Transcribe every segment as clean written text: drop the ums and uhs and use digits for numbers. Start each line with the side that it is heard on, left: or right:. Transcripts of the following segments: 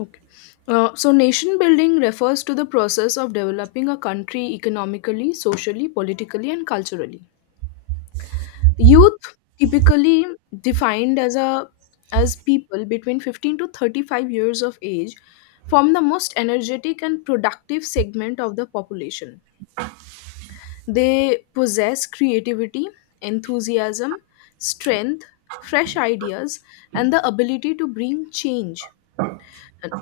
left: Okay. Nation building refers to the process of developing a country economically, socially, politically, and culturally. Youth, typically defined as a as people between 15 to 35 years of age, form the most energetic and productive segment of the population. They possess creativity, enthusiasm, strength, fresh ideas, and the ability to bring change.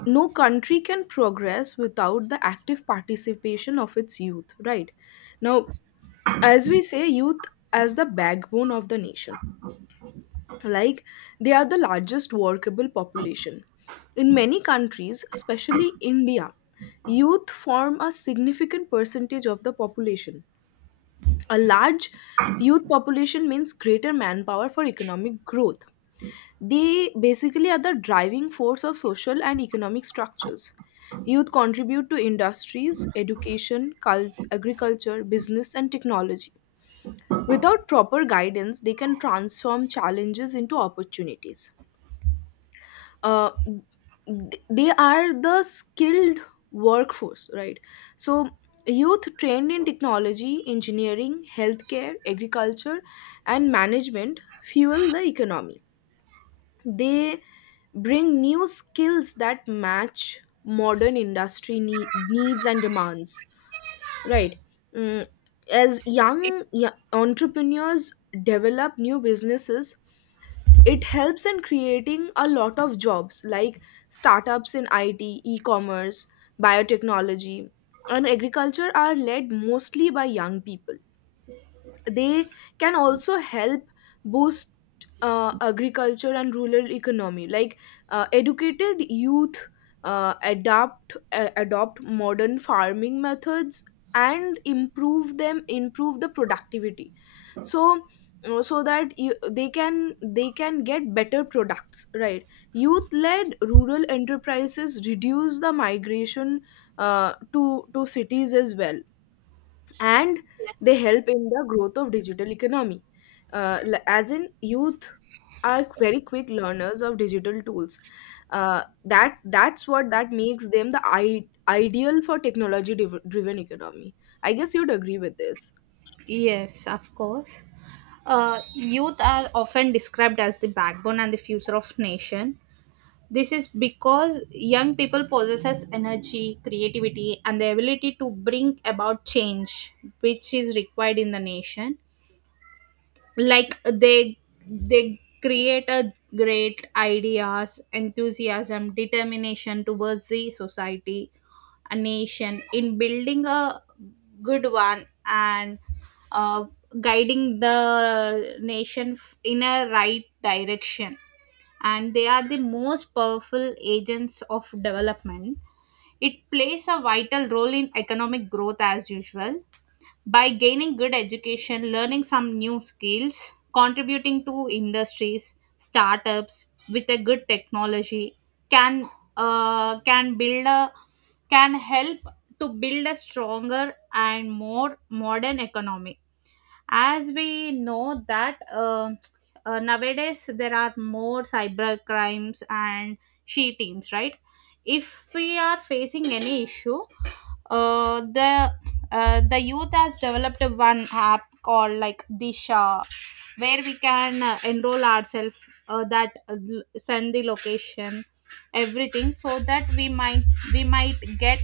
left: No country can progress without the active participation of its youth. Right now, as we say, youth as the backbone of the nation, like, they are the largest workable population in many countries, especially India. Youth form a significant percentage of the population. A large youth population means greater manpower for economic growth. They basically are the driving force of social and economic structures. Youth contribute to industries, education, agriculture, business, and technology. Without proper guidance, they can transform challenges into opportunities. Uh, they are the skilled workforce, right? So, youth trained in technology, engineering, healthcare, agriculture, and management fuel the economy. They bring new skills that match modern industry needs and demands, right? Mm, as young entrepreneurs develop new businesses, it helps in creating a lot of jobs, like startups in IT, e-commerce, biotechnology, and agriculture, are led mostly by young people. They can also help boost agriculture and rural economy, like, educated youth adopt modern farming methods and improve the productivity. So uh, so that you, they can get better products, right? Youth led rural enterprises reduce the migration to cities as well. And they
right: Yes,
left: help in the growth of digital economy. As in, youth are very quick learners of digital tools. Uh, that that's what that makes them the ideal for technology driven economy. I guess you'd agree with this.
right: yes, of course. Youth are often described as the backbone and the future of nation. This is because young people possesses energy, creativity, and the ability to bring about change, which is required in the nation. Like they create a great ideas enthusiasm determination towards the society, a nation in building a good one and uh, guiding the nation f- in a right direction. And they are the most powerful agents of development. It plays a vital role in economic growth as usual by gaining good education, learning some new skills, contributing to industries, startups with a good technology can can build a can help to build a stronger and more modern economy. As we know that nowadays there are more cyber crimes and she teams, right? If we are facing any issue, uh, the the youth has developed one app called like Disha, where we can enroll ourselves. That l- send the location, everything, so that we might get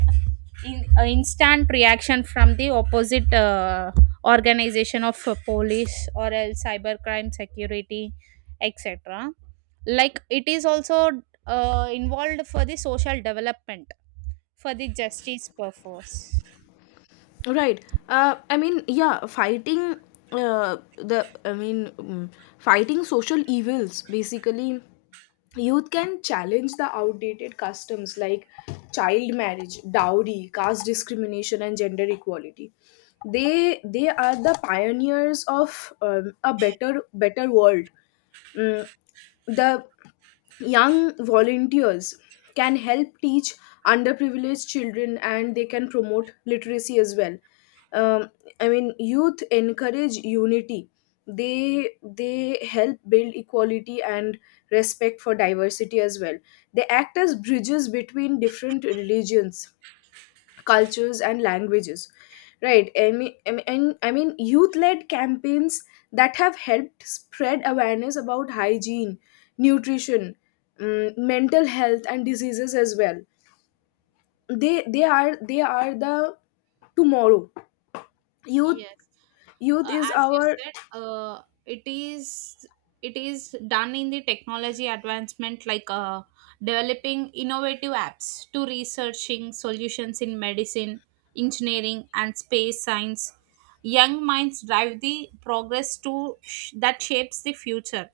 right: in, instant reaction from the opposite organization of police or else cybercrime security, etc. Like it is also involved for the social development for the justice purpose.
left: Right. I mean, yeah, fighting I mean, fighting social evils basically. Youth can challenge the outdated customs like child marriage, dowry, caste discrimination, and gender equality. They are the pioneers of a better world. Mm, the young volunteers can help teach underprivileged children, and they can promote literacy as well. um, I mean, youth encourage unity. They help build equality and respect for diversity as well. They act as bridges between different religions, cultures and languages, right? I mean, youth-led campaigns that have helped spread awareness about hygiene, nutrition, mental health and diseases as well. They are the tomorrow. Youth.
right: Yes.
left: Youth is
right: As you
left: our...
right: said, it is done in the technology advancement like developing innovative apps to researching solutions in medicine, engineering and space science. Young minds drive the progress to sh- that shapes the future,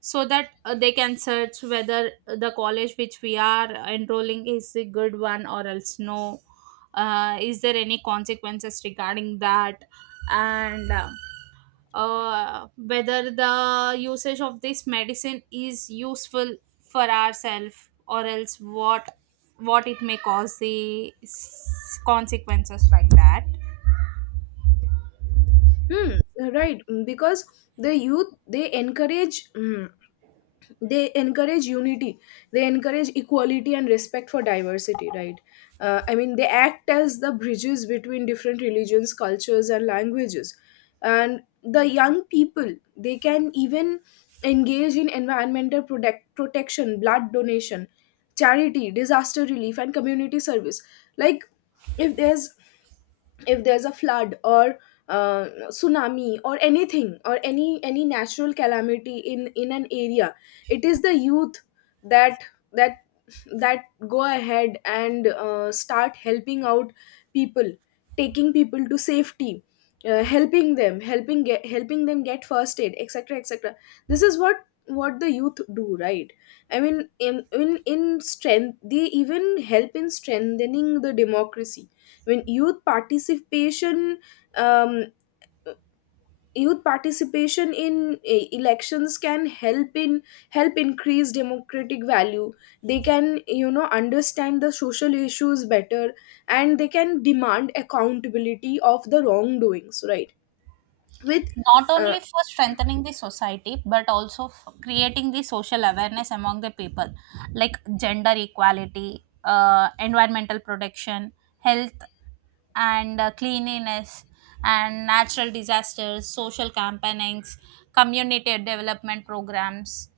right: so that they can search whether the college which we are enrolling is a good one or else no, is there any consequences regarding that, and whether the usage of this medicine is useful for ourselves or else what it may cause the s- consequences like that.
left: Hmm. Right. Because the youth, they encourage, unity. They encourage equality and respect for diversity, right? I mean, they act as the bridges between different religions, cultures and languages. And the young people, they can even engage in environmental protection, blood donation, charity, disaster relief and community service. Like, if there's if there's a flood or tsunami or anything, or any natural calamity in an area, it is the youth that that that go ahead and start helping out people, taking people to safety, helping them get first aid, etc etc. This is what the youth do, right? I mean, in strength, they even help in strengthening the democracy. When um, youth participation in elections can help in help increase democratic value. They can understand the social issues better, and they can demand accountability of the wrongdoings, right? With
right: Not
left: uh,
right: only for strengthening the society but also for creating the social awareness among the people, like gender equality, environmental protection, health, and cleanliness, and natural disasters, social campaignings, community development programs,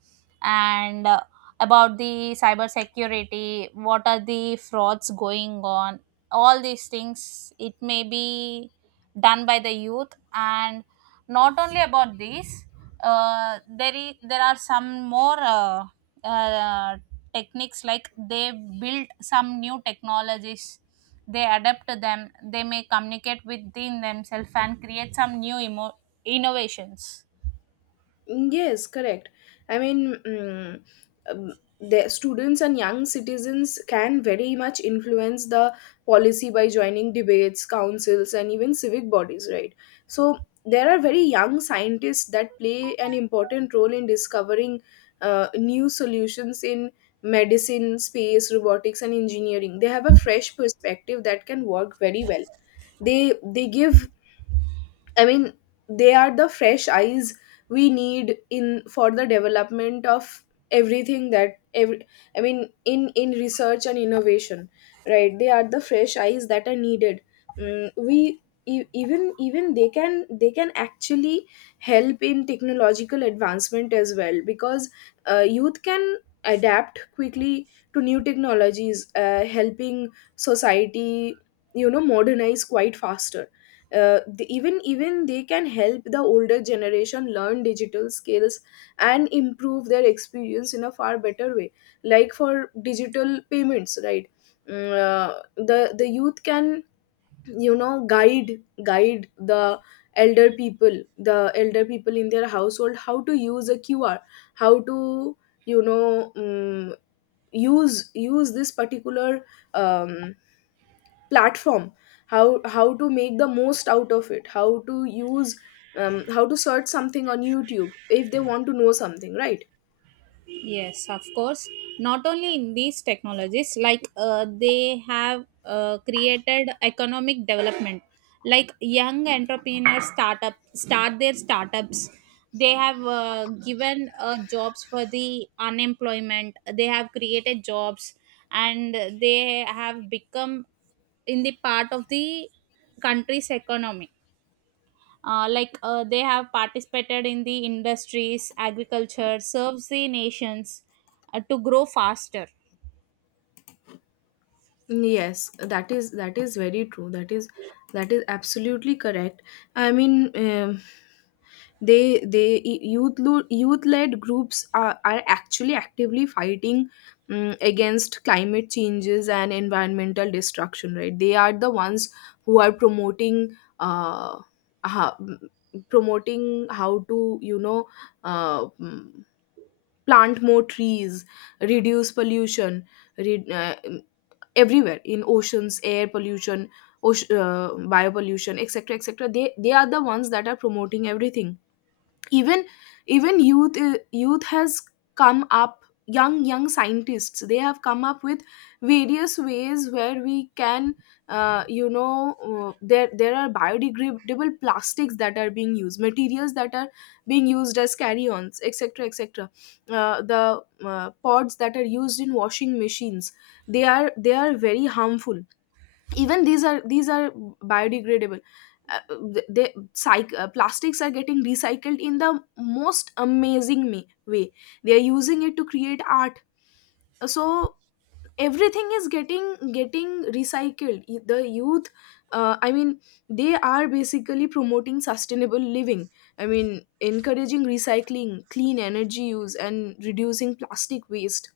right: and about the cyber security, what are the frauds going on. All these things it may be done by the youth. And not only about this, there are some more uh, techniques like they build some new technologies, they adapt to them, they may communicate within themselves and create some new emo- innovations.
left: Yes, correct. I mean, um, the students and young citizens can very much influence the policy by joining debates, councils, and even civic bodies, right? So there are very young scientists that play an important role in discovering new solutions in medicine, space, robotics, and engineering. They have a fresh perspective that can work very well. They give I mean, they are the fresh eyes we need in for the development of everything that every, I mean, in research and innovation, right? They are the fresh eyes that are needed. Mm, we e- even even they can actually help in technological advancement as well, because youth can adapt quickly to new technologies, helping society, you know, modernize quite faster. Uh, the, even even they can help the older generation learn digital skills and improve their experience in a far better way, like, for digital payments, right? Mm, uh, the youth can, you know, guide elder people the elder people in their household how to use a QR, how to, you know, use use this particular um, platform, how to make the most out of it, how to use, how to search something on YouTube if they want to know something, right?
right: Yes, of course. Not only in these technologies, like they have created economic development. Like young entrepreneurs startup start their startups. They have given jobs for the unemployment. They have created jobs, and they have become in the part of the country's economy. Like they have participated in the industries, agriculture, serves the nations to grow faster.
left: Yes, that is very true. That is absolutely correct. I mean, they youth led groups are actually actively fighting against climate changes and environmental destruction. Right, they are the ones who are promoting ha- promoting how to, you know, uh, mm, plant more trees, reduce pollution, re- uh, everywhere in oceans, air pollution, ocean, uh, biopollution, etc etc. They are the ones that are promoting everything. Even even youth uh, youth has come up. Young scientists, they have come up with various ways where we can, there are biodegradable plastics that are being used, materials that are being used as carry-ons, etc etc. The pods that are used in washing machines, they are very harmful. Even these are biodegradable. Uh, th- they psych, uh, plastics are getting recycled in the most amazing way. They are using it to create art. So everything is getting recycled. The youth, I mean, they are basically promoting sustainable living. I mean, encouraging recycling, clean energy use and reducing plastic waste.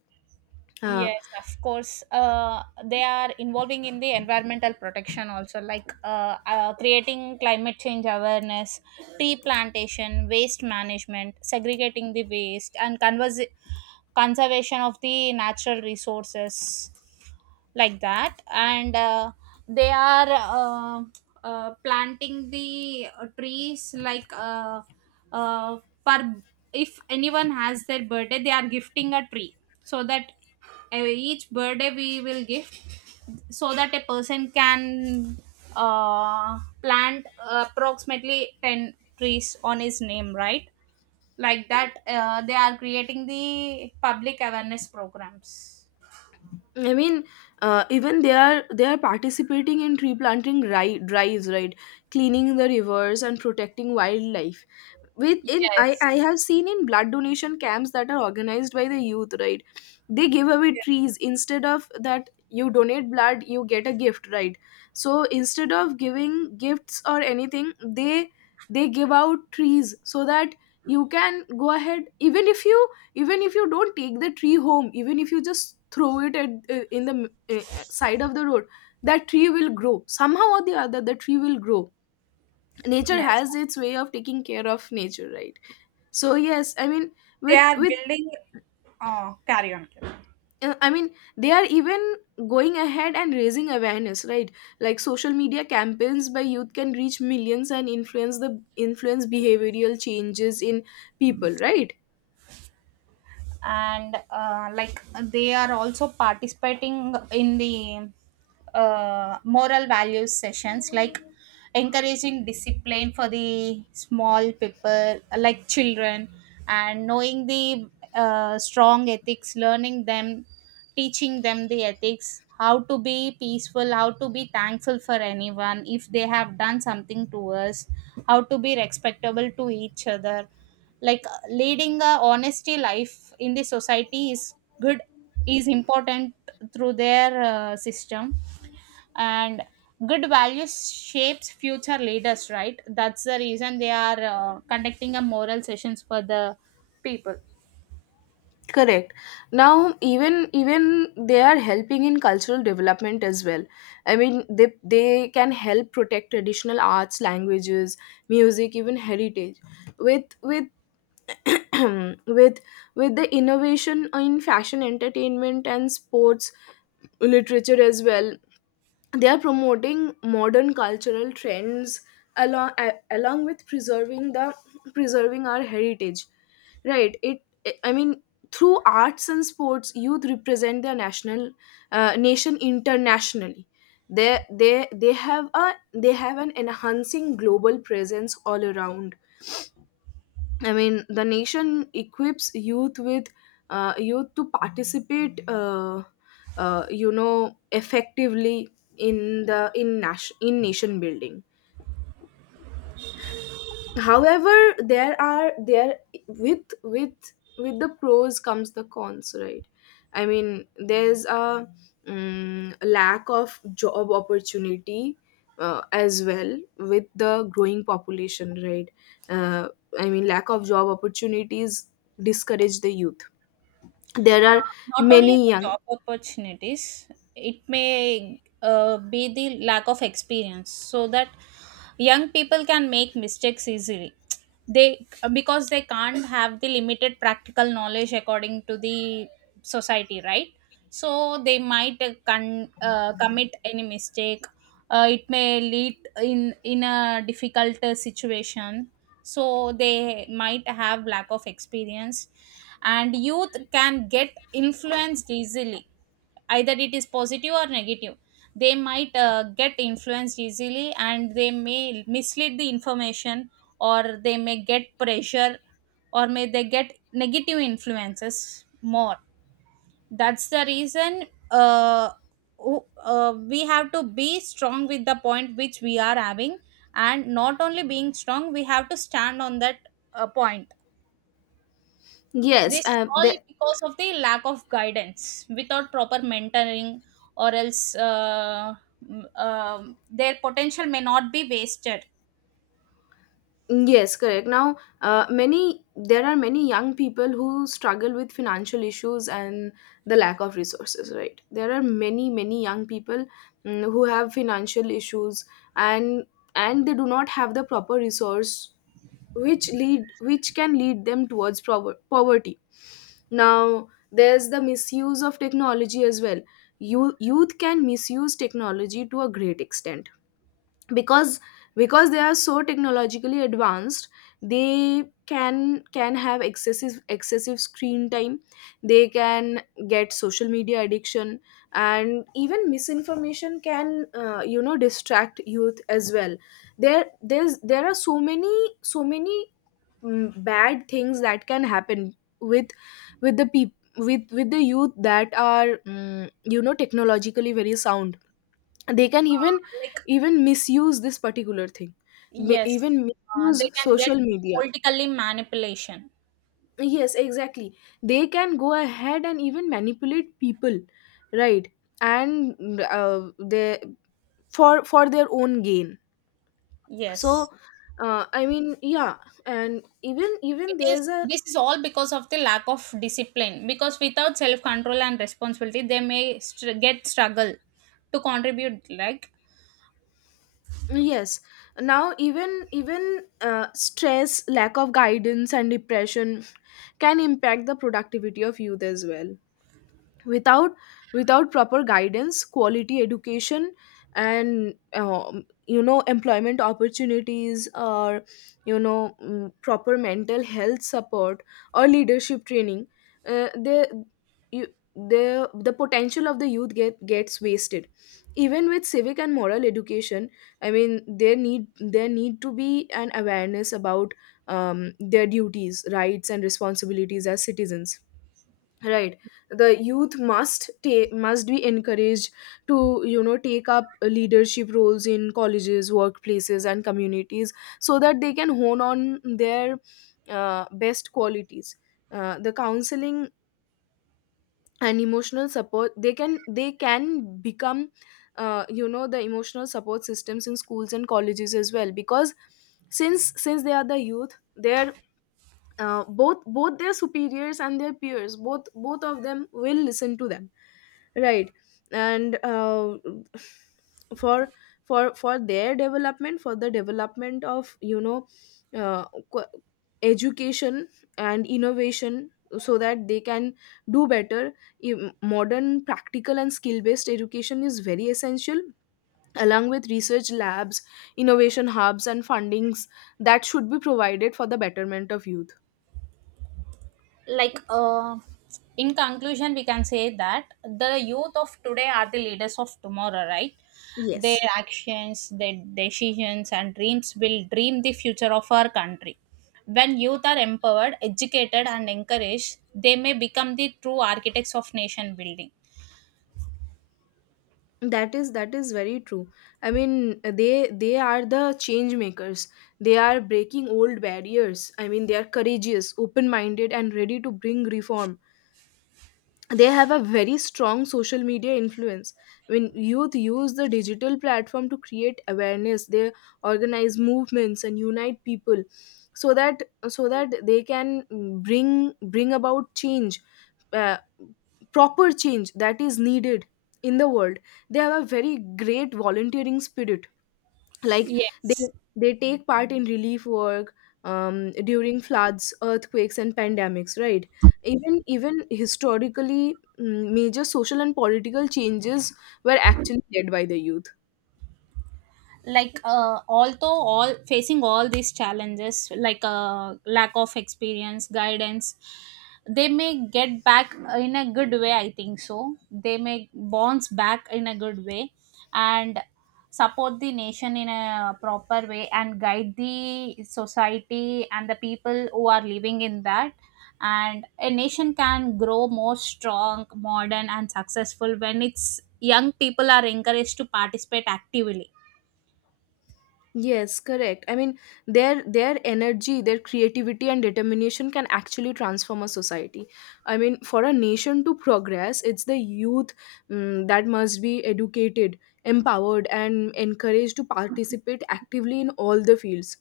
left: Uh,
right: Yes, of course, they are involving in the environmental protection also, like creating climate change awareness, tree plantation, waste management, segregating the waste and conservation of the natural resources, like that. And they are uh, planting the trees like uh, per, if anyone has their birthday they are gifting a tree, so that uh, each birthday we will gift, so that a person can plant approximately 10 trees on his name, right? Like that they are creating the public awareness programs.
left: I mean, even they are participating in tree planting drives, right? Cleaning the rivers and protecting wildlife. with in I,
right: Yes.
left: I have seen in blood donation camps that are organized by the youth, right? They give away trees instead of that. You donate blood, you get a gift, right? So instead of giving gifts or anything, they give out trees so that you can go ahead. Even if you even if you don't take the tree home, even if you just throw it in the uh, side of the road, that tree will grow. Somehow or the other, the tree will grow. Nature
right: Yes,
left: has its way of taking care of nature, right? So yes, I mean,
right: they are
left: with
right: building, carry on, carry on.
left: I mean, they are even going ahead and raising awareness, right? Like, social media campaigns by youth can reach millions and influence the influence behavioral changes in people, right?
right: And like they are also participating in the moral values sessions, like encouraging discipline for the small people like children, and knowing the strong ethics, learning them, teaching them the ethics, how to be peaceful, how to be thankful for anyone if they have done something to us, how to be respectable to each other. Like leading a honesty life in the society is good, is important, through their system. And good values shapes future leaders, right? That's the reason they are conducting a moral sessions for the people.
left: Correct. Now, even they are helping in cultural development as well. I mean, they can help protect traditional arts, languages, music, even heritage. With with with the innovation in fashion, entertainment and sports, literature as well, they are promoting modern cultural trends along with preserving our heritage, right? it I mean, through arts and sports, youth represent their nation internationally. they they they have a they have an enhancing global presence all around. I mean, the nation equips youth with youth to participate, effectively in the in nation building. However, there are there with with with the pros comes the cons, right? I mean, there's a lack of job opportunity as well, with the growing population, right? uh, I mean, lack of job opportunities discourage the youth. There
right: Uh,
left: are
right: Not only
left: many
right: the
left: young...
right: job opportunities, it may be the lack of experience, so that young people can make mistakes easily. They, because they can't have the limited practical knowledge according to the society, right? So they might commit any mistake. It may lead in a difficult situation. So they might have lack of experience, and youth can get influenced easily, either it is positive or negative. They might get influenced easily and they may mislead the information, or they may get pressure, or may they get negative influences more. That's the reason uh, we have to be strong with the point which we are having, and not only being strong, we have to stand on that point.
left: Yes.
right: This is
left: uh,
right: all
left: the
right: because of the lack of guidance without proper mentoring, or else their potential may not be wasted.
left: Yes, correct. Now, many there are many young people who struggle with financial issues and the lack of resources, right? There are many young people, who have financial issues, and and they do not have the proper resource, which lead which can lead them towards poverty. Now, there's the misuse of technology as well. Youth can misuse technology to a great extent because because they are so technologically advanced. They can have excessive screen time, they can get social media addiction, and even misinformation can distract youth as well. There are so many bad things that can happen with with the people with the youth that are technologically very sound. They can even
right: Uh, Like,
left: even misuse this particular thing, may
right: yes,
left: even misuse
right: they can get
left: social media.
right: politically manipulation.
left: Yes, exactly, they can go ahead and even manipulate people, right? And they, for their own gain.
right: Yes.
left: So I mean yeah. and even
right: It
left: even there's
right: is
left: a
right: this is all because of the lack of discipline, because without self control and responsibility they may get struggle to contribute,
left: yes Now, even even stress, lack of guidance, and depression can impact the productivity of youth as well. Without proper guidance, quality education, and employment opportunities, or proper mental health support, or leadership training, they, you the potential of the youth gets wasted. Even with civic and moral education, I mean, there need to be an awareness about their duties, rights, and responsibilities as citizens, right? The youth must be encouraged to, you know, take up leadership roles in colleges, workplaces, and communities, so that they can hone on their best qualities. The counseling and emotional support, they can become you know, the emotional support systems in schools and colleges as well, because since they are the youth, they're both their superiors and their peers, both of them will listen to them, right? And for their development, for the development of, you know, uh, qu- education and innovation, so that they can do better. Modern, practical, and skill based education is very essential, along with research labs, innovation hubs, and fundings that should be provided for the betterment of youth.
right: like in conclusion we can say that the youth of today are the leaders of tomorrow, right?
left: Yes,
right: Their actions, their decisions and dreams will dream the future of our country. When youth are empowered, educated and encouraged, they may become the true architects of nation building.
left: that is very true. I mean, they are the change makers, they are breaking old barriers. I mean, they are courageous, open minded, and ready to bring reform. They have a very strong social media influence. When youth use the digital platform to create awareness, they organize movements and unite people, so that they can bring about change, uh, proper change that is needed in the world. They have a very great volunteering spirit, like they
right: Yes,
left: they take part in relief work during floods, earthquakes, and pandemics, right? Even historically, major social and political changes were actually led by the youth.
right: like although all facing all these challenges, like lack of experience, guidance, they may get back in a good way, I think so, they may bounce back in a good way, and support the nation in a proper way and guide the society and the people who are living in that. And a nation can grow more strong, modern and successful when its young people are encouraged to participate actively.
left: Yes, correct. I mean, their energy, their creativity, and determination can actually transform a society. I mean, for a nation to progress, it's the youth, that must be educated, empowered, and encouraged to participate actively in all the fields.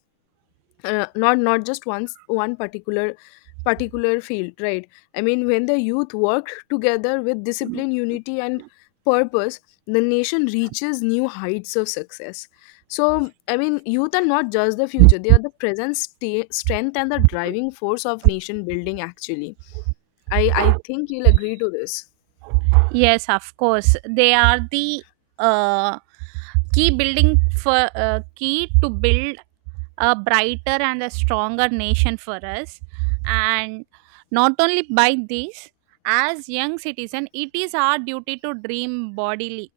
left: Not just once one particular field, right? I mean, when the youth work together with discipline, unity, and purpose, the nation reaches new heights of success. So I mean, youth are not just the future, they are the present sta strength and the driving force of nation building actually. I think you'll agree to this.
right: Yes, of course. They are the uh, key building for key to build a brighter and a stronger nation for us. And not only by this, as young citizen, it is our duty to dream bodily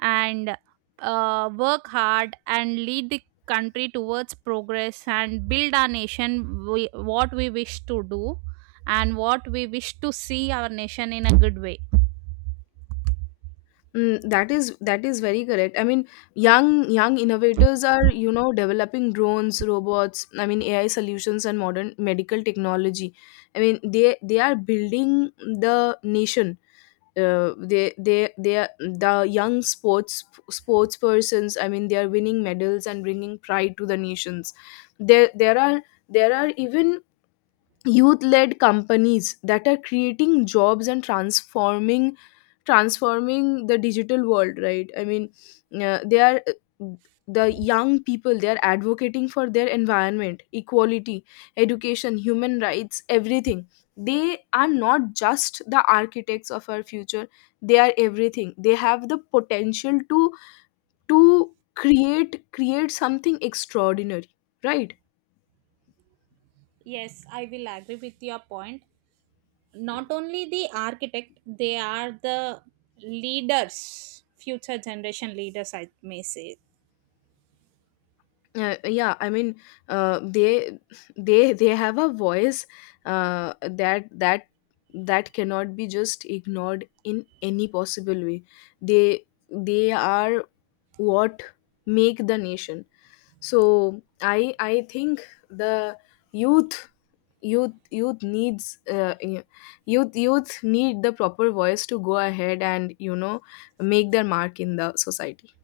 right: and work hard and lead the country towards progress and build our nation. We, what we wish to do and what we wish to see our nation in a good way.
left: Mm, that is very correct. I mean, young innovators are, you know, developing drones, robots, I mean, AI solutions and modern medical technology. I mean, they are building the nation. They are the young sports persons. I mean, they are winning medals and bringing pride to the nations. There there are there are even youth led companies that are creating jobs and transforming the digital world, right? I mean, they are the young people, they are advocating for their environment, equality, education, human rights, everything. They are not just the architects of our future, they are everything. They have the potential to create something extraordinary, right?
right: Yes, I will agree with your point. Not only the architect, they are the leaders, future generation leaders, I may say.
left: Yeah, I mean, they they have a voice uh, that that that cannot be just ignored in any possible way. They are what make the nation. So I think the youth, youth needs youth need the proper voice to go ahead and, you know, make their mark in the society.